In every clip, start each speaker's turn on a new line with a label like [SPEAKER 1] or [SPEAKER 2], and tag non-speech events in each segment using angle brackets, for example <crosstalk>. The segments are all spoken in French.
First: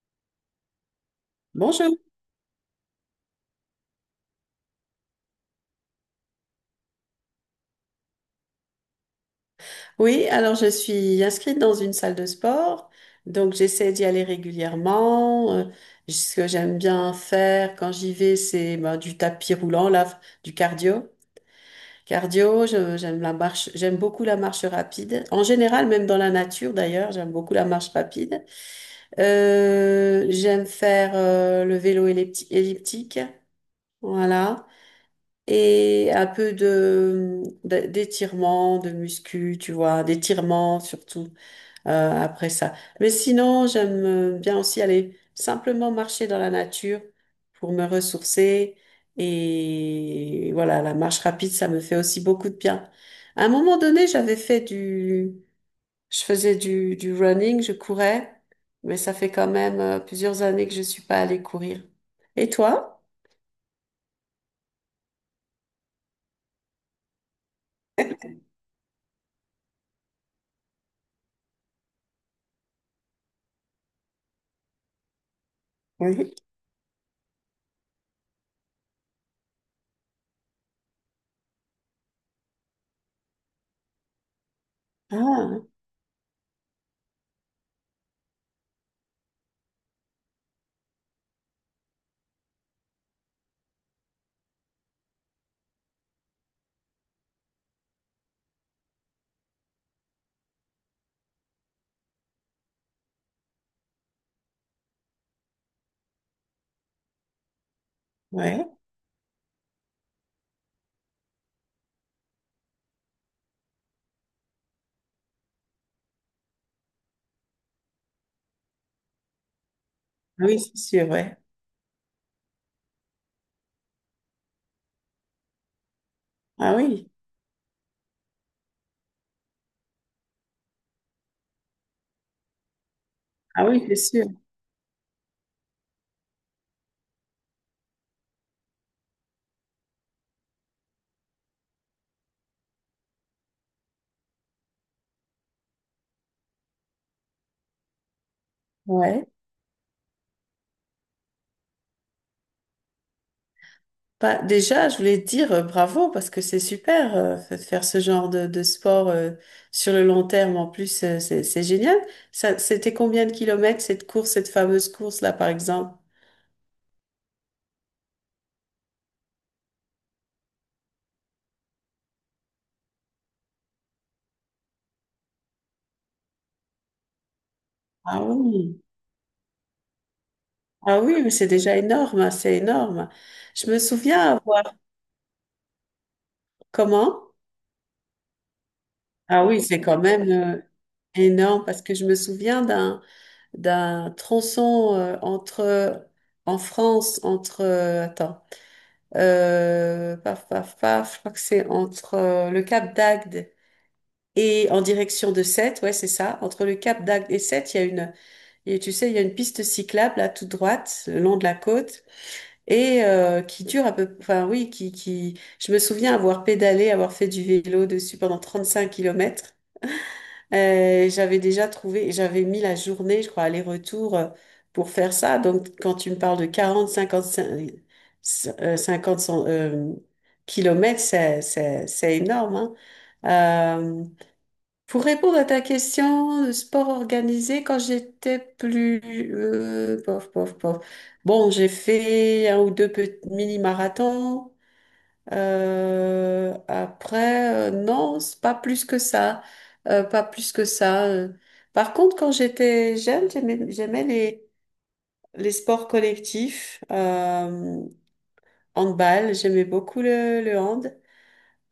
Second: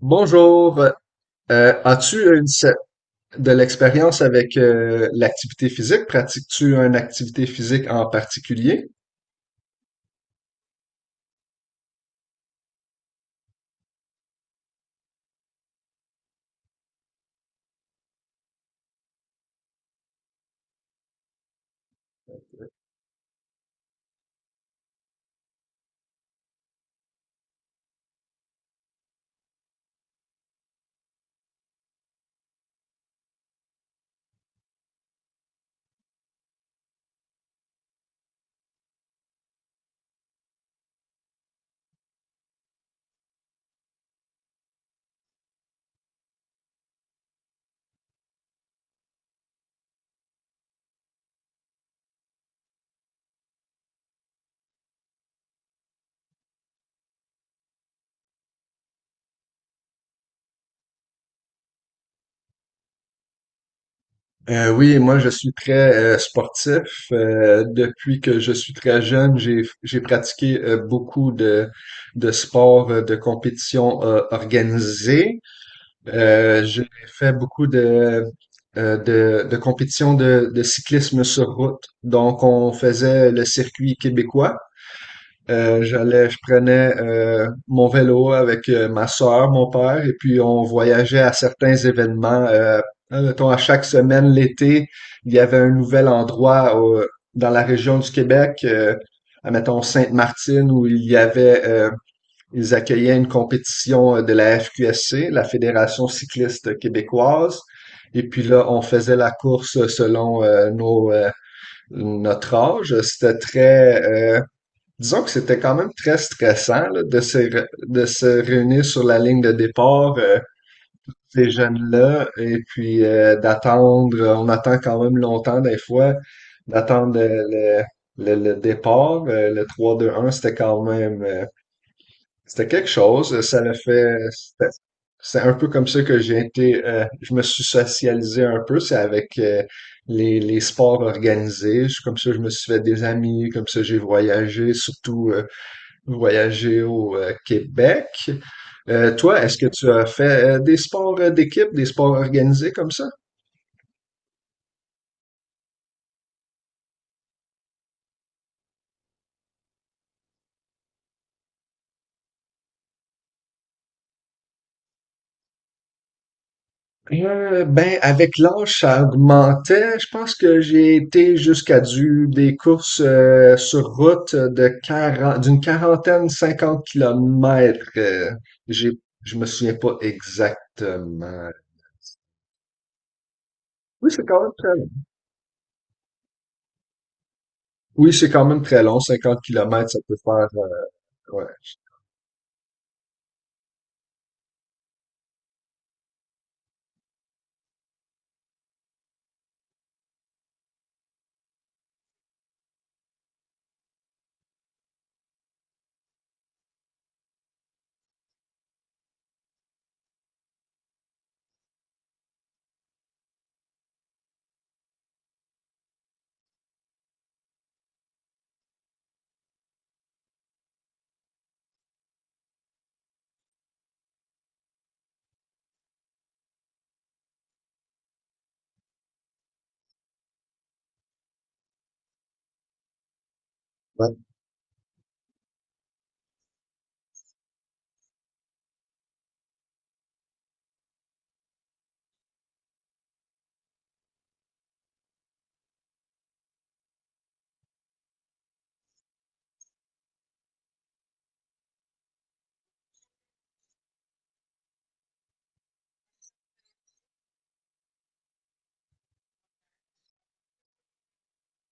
[SPEAKER 1] Bonjour.
[SPEAKER 2] Bonjour.
[SPEAKER 1] As-tu de l'expérience avec l'activité physique? Pratiques-tu une activité physique en particulier?
[SPEAKER 2] Oui, alors je suis inscrite dans une salle de sport, donc j'essaie d'y aller régulièrement. Ce que j'aime bien faire quand j'y vais, c'est ben, du tapis roulant, là, du cardio. Cardio, j'aime la marche, j'aime beaucoup la marche rapide. En général, même dans la nature d'ailleurs, j'aime beaucoup la marche rapide. J'aime faire le vélo elliptique, voilà. Et un peu d'étirement, de muscu, tu vois, d'étirement surtout, euh, après ça. Mais sinon, j'aime bien aussi aller simplement marcher dans la nature pour me ressourcer. Et voilà, la marche rapide, ça me fait aussi beaucoup de bien. À un moment donné, je faisais du running, je courais, mais ça fait quand même plusieurs années que je suis pas allée courir. Et toi?
[SPEAKER 1] Oui, moi je suis très sportif. Depuis que je suis très jeune, j'ai pratiqué beaucoup de sports de compétition organisée.
[SPEAKER 2] Oui.
[SPEAKER 1] J'ai fait beaucoup de de compétitions de cyclisme sur route. Donc on faisait le circuit québécois.
[SPEAKER 2] Ah,
[SPEAKER 1] J'allais, je prenais mon vélo avec ma sœur, mon père, et puis on voyageait à certains événements. Hein, mettons, à chaque semaine, l'été, il y avait un nouvel endroit dans la région du Québec, à, mettons Sainte-Martine, où il y avait, ils accueillaient une compétition de la FQSC, la Fédération cycliste québécoise. Et puis
[SPEAKER 2] ouais.
[SPEAKER 1] là, on faisait la course selon nos, notre âge. Disons que c'était quand même très stressant là, de se réunir sur la ligne de départ,
[SPEAKER 2] Ah oui, c'est sûr, ouais.
[SPEAKER 1] ces jeunes-là, et puis d'attendre, on attend quand même longtemps des fois,
[SPEAKER 2] Ah oui.
[SPEAKER 1] d'attendre le départ, le trois deux un c'était quand même, c'était quelque chose, ça
[SPEAKER 2] Ah
[SPEAKER 1] l'a
[SPEAKER 2] oui, c'est
[SPEAKER 1] fait,
[SPEAKER 2] sûr.
[SPEAKER 1] c'est un peu comme ça que j'ai été, je me suis socialisé un peu, c'est avec les sports organisés. Comme ça je me suis fait des amis, comme ça j'ai voyagé, surtout... voyager au Québec.
[SPEAKER 2] Ouais.
[SPEAKER 1] Toi, est-ce que tu as fait des sports d'équipe, des sports organisés comme ça?
[SPEAKER 2] Bah, déjà, je voulais te dire bravo parce que c'est super de faire ce genre de sport sur le long terme. En plus, c'est génial. Ça, c'était combien de kilomètres cette course, cette fameuse course là, par exemple?
[SPEAKER 1] Ben, avec l'âge, ça augmentait. Je pense que j'ai été jusqu'à du des courses sur route de 40, d'une quarantaine, 50 kilomètres.
[SPEAKER 2] Ah oui,
[SPEAKER 1] J'ai, je me souviens pas
[SPEAKER 2] ah oui, mais c'est
[SPEAKER 1] exactement.
[SPEAKER 2] déjà énorme, hein, c'est énorme. Je me
[SPEAKER 1] Oui, c'est
[SPEAKER 2] souviens
[SPEAKER 1] quand même
[SPEAKER 2] avoir
[SPEAKER 1] très
[SPEAKER 2] comment?
[SPEAKER 1] Oui, c'est quand même très long, 50
[SPEAKER 2] Ah oui, c'est
[SPEAKER 1] kilomètres, ça
[SPEAKER 2] quand
[SPEAKER 1] peut
[SPEAKER 2] même
[SPEAKER 1] faire. euh, Ouais.
[SPEAKER 2] énorme parce que je me souviens d'un tronçon entre en France entre attends. Paf, paf, paf, je crois que c'est entre le Cap d'Agde et en direction de Sète, ouais, c'est ça. Entre le Cap d'Agde et Sète, il y a- tu sais, il y a une piste cyclable là, toute droite, le long de la côte, et qui dure à peu, enfin oui, qui, je me souviens avoir pédalé, avoir fait du vélo dessus pendant 35 kilomètres. J'avais déjà trouvé, j'avais mis la journée, je crois, aller-retour pour faire ça. Donc, quand tu me parles de 40 50 kilomètres, c'est énorme, hein. Euh,
[SPEAKER 1] Ouais.
[SPEAKER 2] pour répondre à ta question, le sport organisé, quand j'étais plus... pof, pof, pof. Bon, j'ai fait un ou deux petits mini-marathons. Après, non, c'est pas plus que ça. Pas plus que ça, euh. Par contre, quand j'étais jeune, j'aimais les sports collectifs. Handball, j'aimais beaucoup le hand.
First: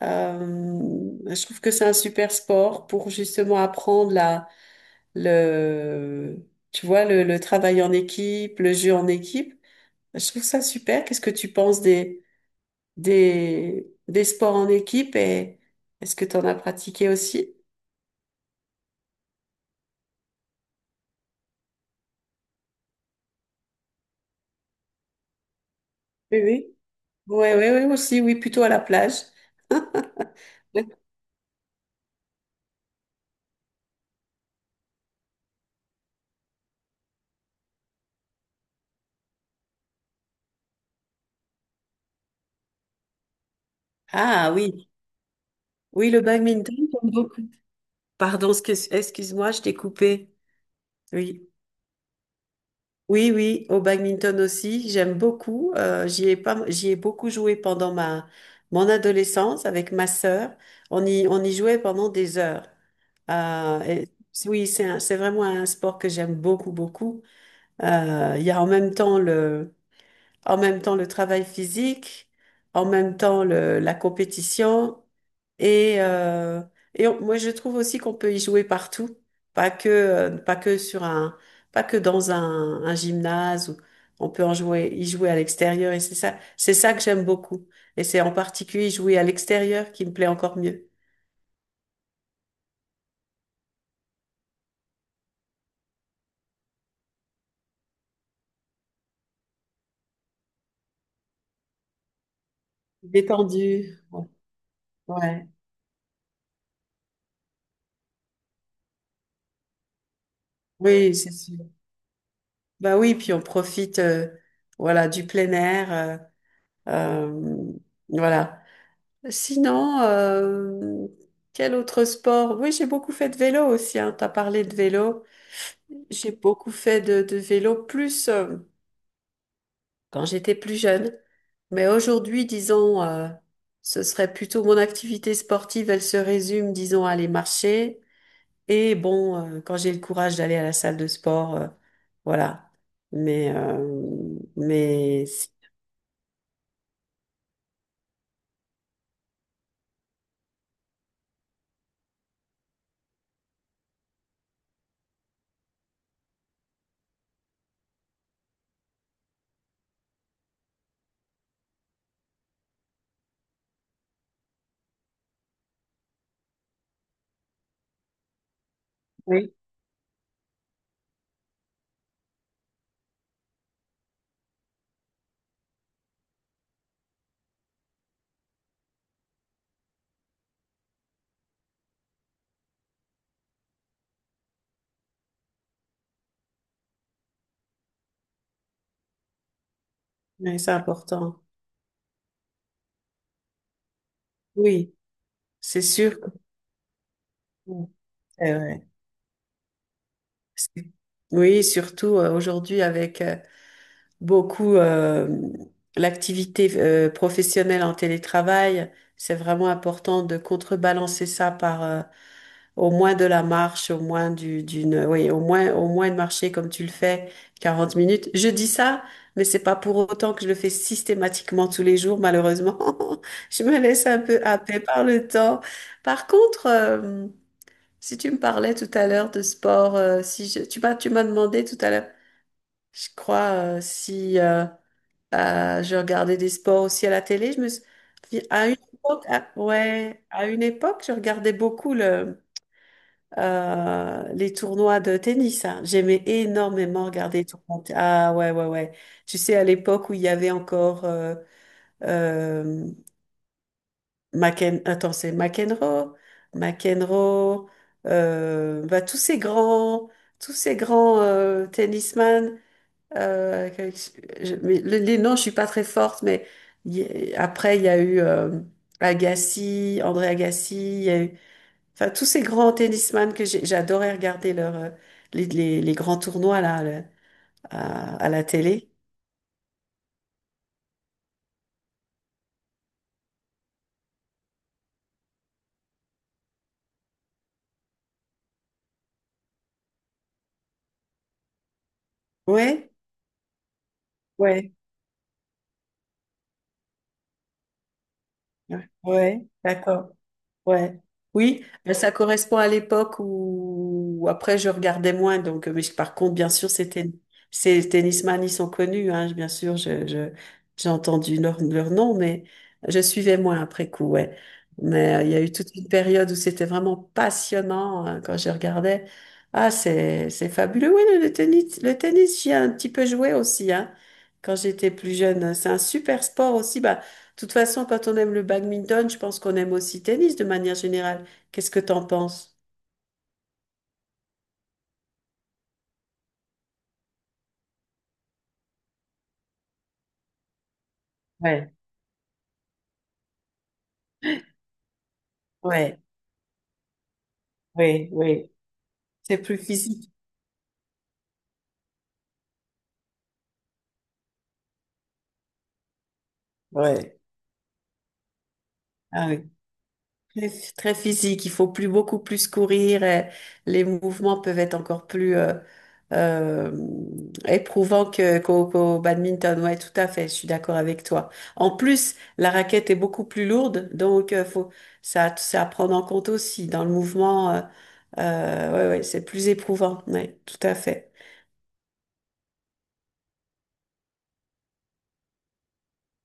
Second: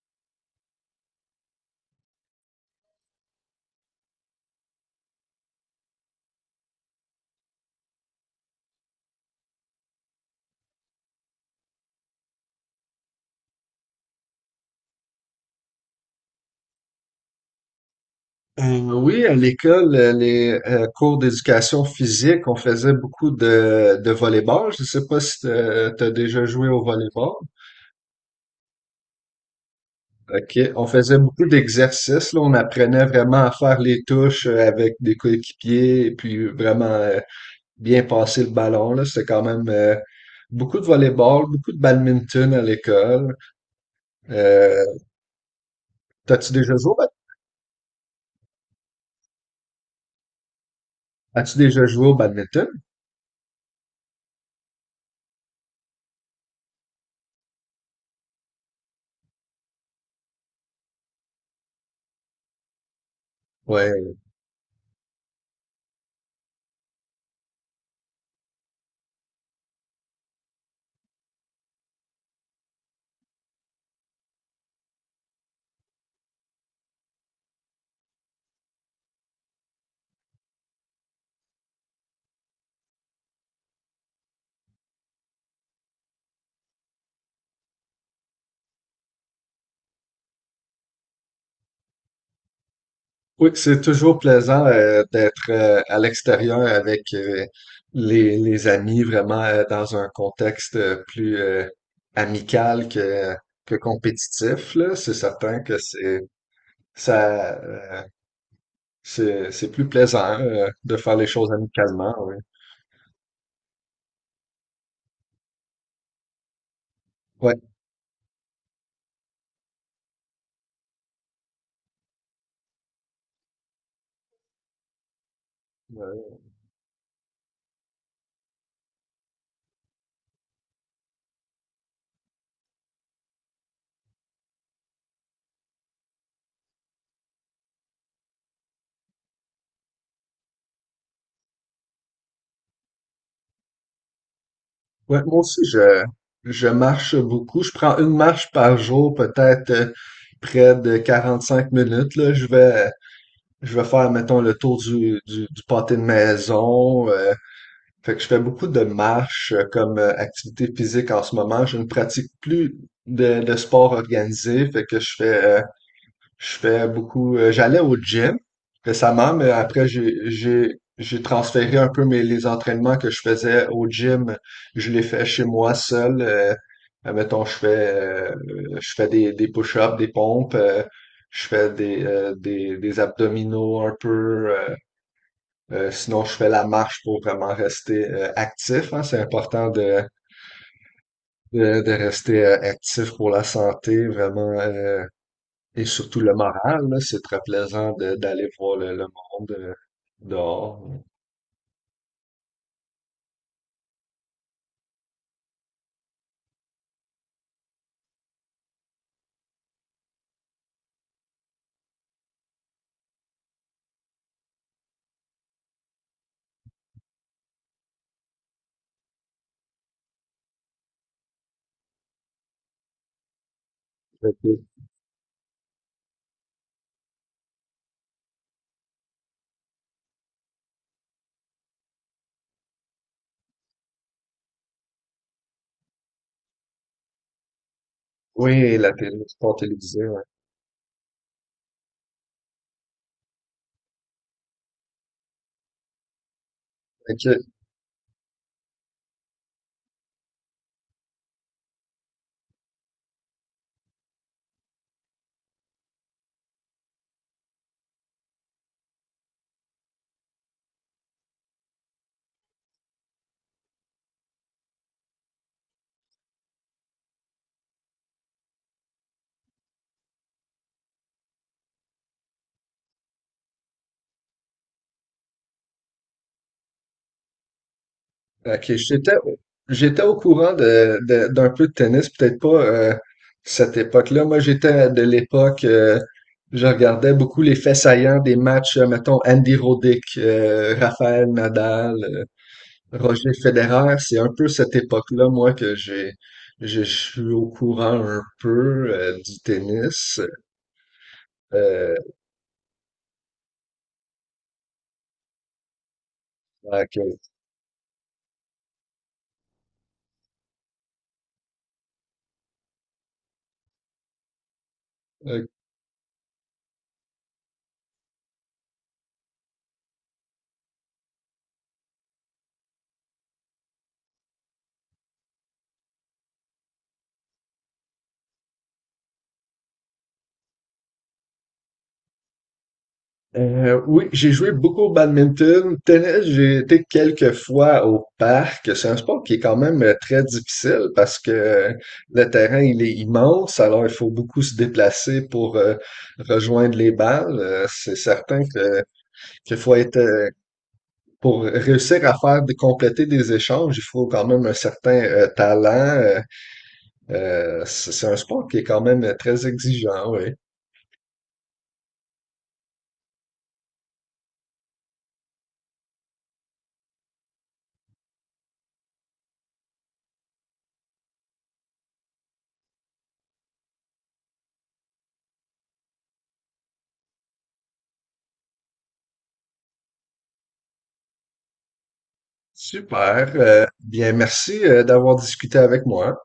[SPEAKER 2] Euh, je trouve que c'est un super sport pour justement apprendre le, tu vois, le travail en équipe, le jeu en équipe. Je trouve ça super. Qu'est-ce que tu penses des? Des sports en équipe et est-ce que tu en as pratiqué aussi?
[SPEAKER 1] Oui, à l'école, les cours d'éducation physique, on faisait beaucoup de volleyball. Je sais pas si tu as
[SPEAKER 2] Oui,
[SPEAKER 1] déjà joué
[SPEAKER 2] oui.
[SPEAKER 1] au volleyball.
[SPEAKER 2] Oui, oui, oui, aussi, oui, plutôt à la plage.
[SPEAKER 1] OK. On
[SPEAKER 2] <laughs>
[SPEAKER 1] faisait beaucoup d'exercices. Là, on apprenait vraiment à faire les touches avec des coéquipiers et puis vraiment bien passer le ballon. Là, c'était quand même beaucoup de volleyball, beaucoup de badminton à l'école.
[SPEAKER 2] Ah
[SPEAKER 1] Euh,
[SPEAKER 2] oui, oui, le
[SPEAKER 1] t'as-tu
[SPEAKER 2] badminton,
[SPEAKER 1] déjà joué au bad-
[SPEAKER 2] j'aime beaucoup. Pardon, excuse-moi, je t'ai coupé. Oui,
[SPEAKER 1] As-tu déjà joué au badminton?
[SPEAKER 2] oui, oui, au badminton aussi, j'aime beaucoup. J'y ai pas, j'y ai beaucoup joué pendant ma mon adolescence avec ma sœur. On y jouait pendant des heures. Et-
[SPEAKER 1] Oui.
[SPEAKER 2] oui, c'est c'est vraiment un sport que j'aime beaucoup, beaucoup. Il y a en même temps en même temps le travail physique, en même temps la compétition. Et, moi, je trouve aussi qu'on peut y jouer partout, pas que sur un, pas que dans un gymnase. Ou, on peut en jouer, y jouer à l'extérieur. Et c'est ça que j'aime beaucoup. Et c'est en particulier jouer à l'extérieur qui me plaît encore mieux.
[SPEAKER 1] Oui, c'est toujours plaisant d'être à l'extérieur avec les amis, vraiment dans un contexte plus amical
[SPEAKER 2] Détendu.
[SPEAKER 1] que compétitif, là. C'est
[SPEAKER 2] Ouais.
[SPEAKER 1] certain que c'est ça C'est plus plaisant de
[SPEAKER 2] Oui,
[SPEAKER 1] faire les
[SPEAKER 2] c'est
[SPEAKER 1] choses
[SPEAKER 2] sûr.
[SPEAKER 1] amicalement, oui.
[SPEAKER 2] Bah oui, puis on profite, voilà, du plein air. Euh,
[SPEAKER 1] Ouais.
[SPEAKER 2] voilà. Sinon, quel autre sport? Oui, j'ai beaucoup fait de vélo aussi, hein. Tu as parlé de vélo. J'ai
[SPEAKER 1] Euh,
[SPEAKER 2] beaucoup fait de vélo plus quand j'étais plus jeune. Mais aujourd'hui, disons, ce serait plutôt mon activité sportive, elle se résume, disons, à aller marcher. Et bon, quand j'ai le courage d'aller à la salle de sport, voilà. Mais, euh,
[SPEAKER 1] ouais,
[SPEAKER 2] mais,
[SPEAKER 1] moi
[SPEAKER 2] si-
[SPEAKER 1] aussi je marche beaucoup. Je prends une marche par jour, peut-être près de 45 minutes, là. Je vais faire, mettons, le tour du pâté de maison. Fait que je fais beaucoup de marches comme activité physique en ce moment. Je ne pratique plus de sport organisé. Fait que je fais beaucoup. J'allais au gym récemment, mais
[SPEAKER 2] oui,
[SPEAKER 1] après, j'ai transféré un peu mes, les entraînements que je faisais au gym. Je les fais chez moi seul. Mettons, je fais des push-ups, des pompes. Je fais des abdominaux un peu. Sinon, je fais la marche pour vraiment rester actif. Hein, c'est important
[SPEAKER 2] mais c'est important.
[SPEAKER 1] de rester actif pour la santé, vraiment.
[SPEAKER 2] Oui,
[SPEAKER 1] euh,
[SPEAKER 2] c'est
[SPEAKER 1] Et
[SPEAKER 2] sûr.
[SPEAKER 1] surtout le moral, là, c'est très plaisant de- d'aller
[SPEAKER 2] Eh
[SPEAKER 1] voir
[SPEAKER 2] ouais.
[SPEAKER 1] le monde
[SPEAKER 2] C'est-
[SPEAKER 1] dehors.
[SPEAKER 2] oui, surtout aujourd'hui avec beaucoup l'activité professionnelle en télétravail, c'est vraiment important de contrebalancer ça par au moins de la marche, au moins du, d'une, oui, au moins de marcher comme tu le fais 40 minutes. Je dis ça, mais c'est pas pour autant que je le fais systématiquement tous les jours, malheureusement. <laughs> Je me laisse un peu
[SPEAKER 1] Ok.
[SPEAKER 2] happer par le temps. Par contre, si tu me parlais tout à l'heure de sport, si je- tu m'as demandé tout à l'heure, je crois si je regardais des sports aussi à la télé, je me suis- à une
[SPEAKER 1] Oui, la télé, le
[SPEAKER 2] époque, à-
[SPEAKER 1] sport télévisé. Ouais.
[SPEAKER 2] ouais, à une époque, je regardais beaucoup le les tournois de tennis, hein. J'aimais énormément
[SPEAKER 1] Ok,
[SPEAKER 2] regarder les tournois. De- Ah ouais ouais ouais. Tu sais à l'époque où il y avait encore euh, McEn... Attends, c'est McEnroe, McEnroe, bah, tous ces grands tennisman, euh, que- mais les noms, je suis pas très forte, mais il y a- après il y a eu Agassi, André Agassi, il y a eu, enfin tous ces grands tennisman j'adorais regarder leur, les grands tournois là le- à la
[SPEAKER 1] ok,
[SPEAKER 2] télé.
[SPEAKER 1] j'étais, au courant d'un peu de tennis, peut-être pas cette époque-là. Moi, j'étais de l'époque, je regardais beaucoup les faits saillants des matchs, mettons, Andy Roddick, Raphaël Nadal.
[SPEAKER 2] Ouais,
[SPEAKER 1] Roger Federer, c'est un peu
[SPEAKER 2] ouais,
[SPEAKER 1] cette époque-là, moi, que j'ai, je suis au courant un peu du
[SPEAKER 2] ouais, d'accord.
[SPEAKER 1] tennis.
[SPEAKER 2] Ouais. Oui, ben,
[SPEAKER 1] Euh,
[SPEAKER 2] ça correspond à l'époque où, où après je regardais moins. Donc, par contre, bien sûr,
[SPEAKER 1] donc,
[SPEAKER 2] ces tennisman, ils sont connus. Hein, bien sûr, j'ai entendu leur, leur nom, mais je suivais moins après coup. Ouais. Mais il y a
[SPEAKER 1] euh,
[SPEAKER 2] eu toute une période où c'était vraiment passionnant hein, quand je regardais. Ah, c'est fabuleux. Oui, le tennis, j'y ai un petit peu joué aussi. Hein, quand j'étais plus jeune, c'est un super sport aussi. Bah, de toute façon, quand on aime le badminton, je pense qu'on aime aussi le tennis de manière générale. Qu'est-ce que t'en penses?
[SPEAKER 1] oui, j'ai joué beaucoup au badminton. Tennis, j'ai été quelques fois au parc. C'est un sport qui est quand même très difficile parce que
[SPEAKER 2] Ouais,
[SPEAKER 1] le terrain, il est immense, alors il faut beaucoup se déplacer pour
[SPEAKER 2] ouais,
[SPEAKER 1] rejoindre les balles. C'est
[SPEAKER 2] oui,
[SPEAKER 1] certain
[SPEAKER 2] oui.
[SPEAKER 1] que
[SPEAKER 2] C'est
[SPEAKER 1] qu'il
[SPEAKER 2] plus
[SPEAKER 1] faut être
[SPEAKER 2] physique.
[SPEAKER 1] pour réussir à compléter des échanges, il faut quand même un certain talent.
[SPEAKER 2] Ouais.
[SPEAKER 1] C'est un sport qui est quand même
[SPEAKER 2] Ah
[SPEAKER 1] très
[SPEAKER 2] oui.
[SPEAKER 1] exigeant, oui.
[SPEAKER 2] Très, très physique, il faut plus beaucoup plus courir et les mouvements peuvent être encore plus euh, éprouvants que, qu'au badminton. Ouais, tout à fait, je suis d'accord avec toi. En plus, la raquette est beaucoup plus lourde, donc faut ça, ça à prendre en compte aussi dans le mouvement, ouais, ouais, c'est plus éprouvant. Ouais, tout à fait.
[SPEAKER 1] Super, bien, merci d'avoir discuté avec moi.